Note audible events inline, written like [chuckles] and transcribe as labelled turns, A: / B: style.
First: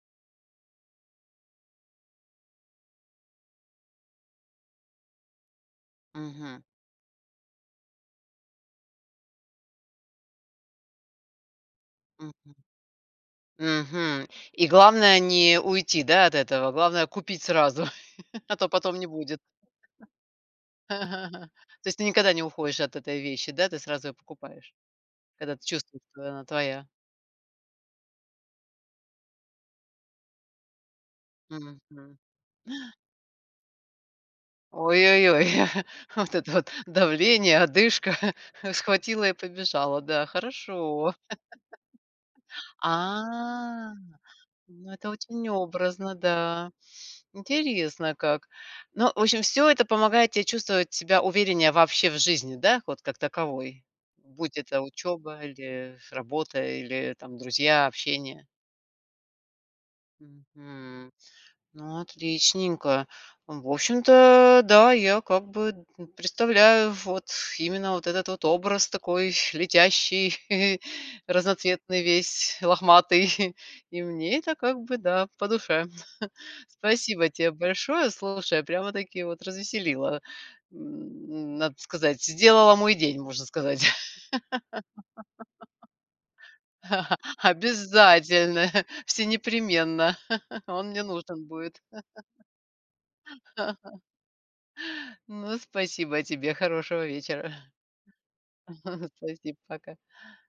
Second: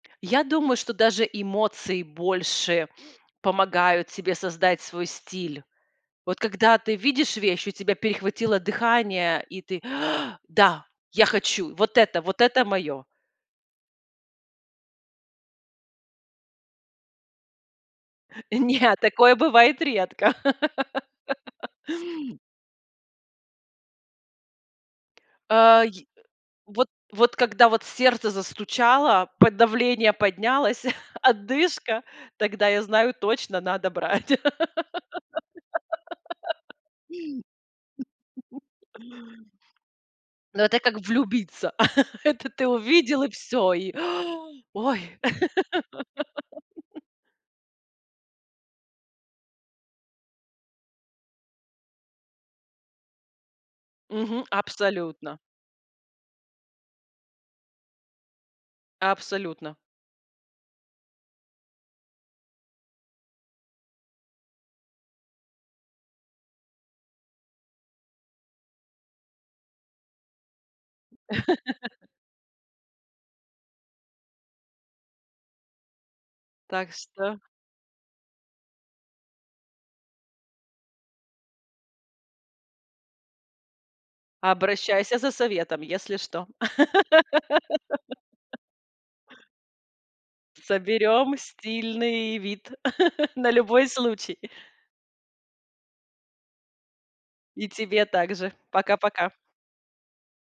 A: Я думаю, что даже эмоции больше помогают тебе создать свой стиль. Вот
B: Мгм.
A: когда ты видишь вещь, у тебя перехватило дыхание, и ты: [gasps] "Да, я хочу! Вот это
B: Мгм.
A: вот это моё!"
B: Мгм. И главное не уйти, да, от этого. Главное, купить сразу, [chuckles] а то
A: Не, [chuckles]
B: потом не
A: такое
B: будет.
A: бывает редко.
B: [chuckles]
A: [laughs]
B: То есть ты никогда не уходишь от этой вещи, да, ты сразу её покупаешь? Когда ты
A: Э,
B: чувствуешь,
A: й э,
B: что она
A: вот
B: твоя.
A: вот когда вот сердце застучало, п давление поднялось, [chuckles] одышка,
B: Мгм.
A: тогда, я
B: [gasps]
A: знаю: точно надо брать.
B: Ой-ой-ой. [chuckles] Вот это вот
A: [laughs]
B: давление, одышка
A: [chuckles]
B: [chuckles] схватила и побежала. Да,
A: Ну, это как
B: хорошо.
A: влюбиться. [chuckles] Это ты
B: [laughs]
A: увидел, и всё и:
B: А,
A: [gasps]
B: ну,
A: "Ой".
B: это очень образно, да.
A: [laughs]
B: Интересно как. Ну, в общем, всё это помогает те чувствовать себя увереннее вообще в жизни, да, вот как таковой.
A: Мгм.
B: Будь это
A: Абсолютно.
B: учёба или работа, или там друзья, общение.
A: Абсолютно.
B: Мгм. Ну, отличненько. Ну, в общем-то, да, я как бы н представляю вот именно вот этот вот образ такой, летящий [chuckles] разноцветный
A: [laughs]
B: весь, лохматый. [chuckles] И мне это как бы, да, по душе. [chuckles]
A: Так
B: Спасибо
A: что
B: те большое, слушай, прямо-таки вот развеселила. М, надо сказать, сделала мой день, можно сказать.
A: Обращайся за советом, если что.
B: [laughs]
A: [laughs]
B: Обязательно, [chuckles] всенепременно, [chuckles] он мне
A: Соберём
B: нужен будет.
A: стильный вид [chuckles] на любой
B: [laughs]
A: случай.
B: Ну, спасибо тебе, хорошего вечера.
A: И тебе также.
B: [chuckles]
A: Пока-пока.
B: Спасибо. Пока.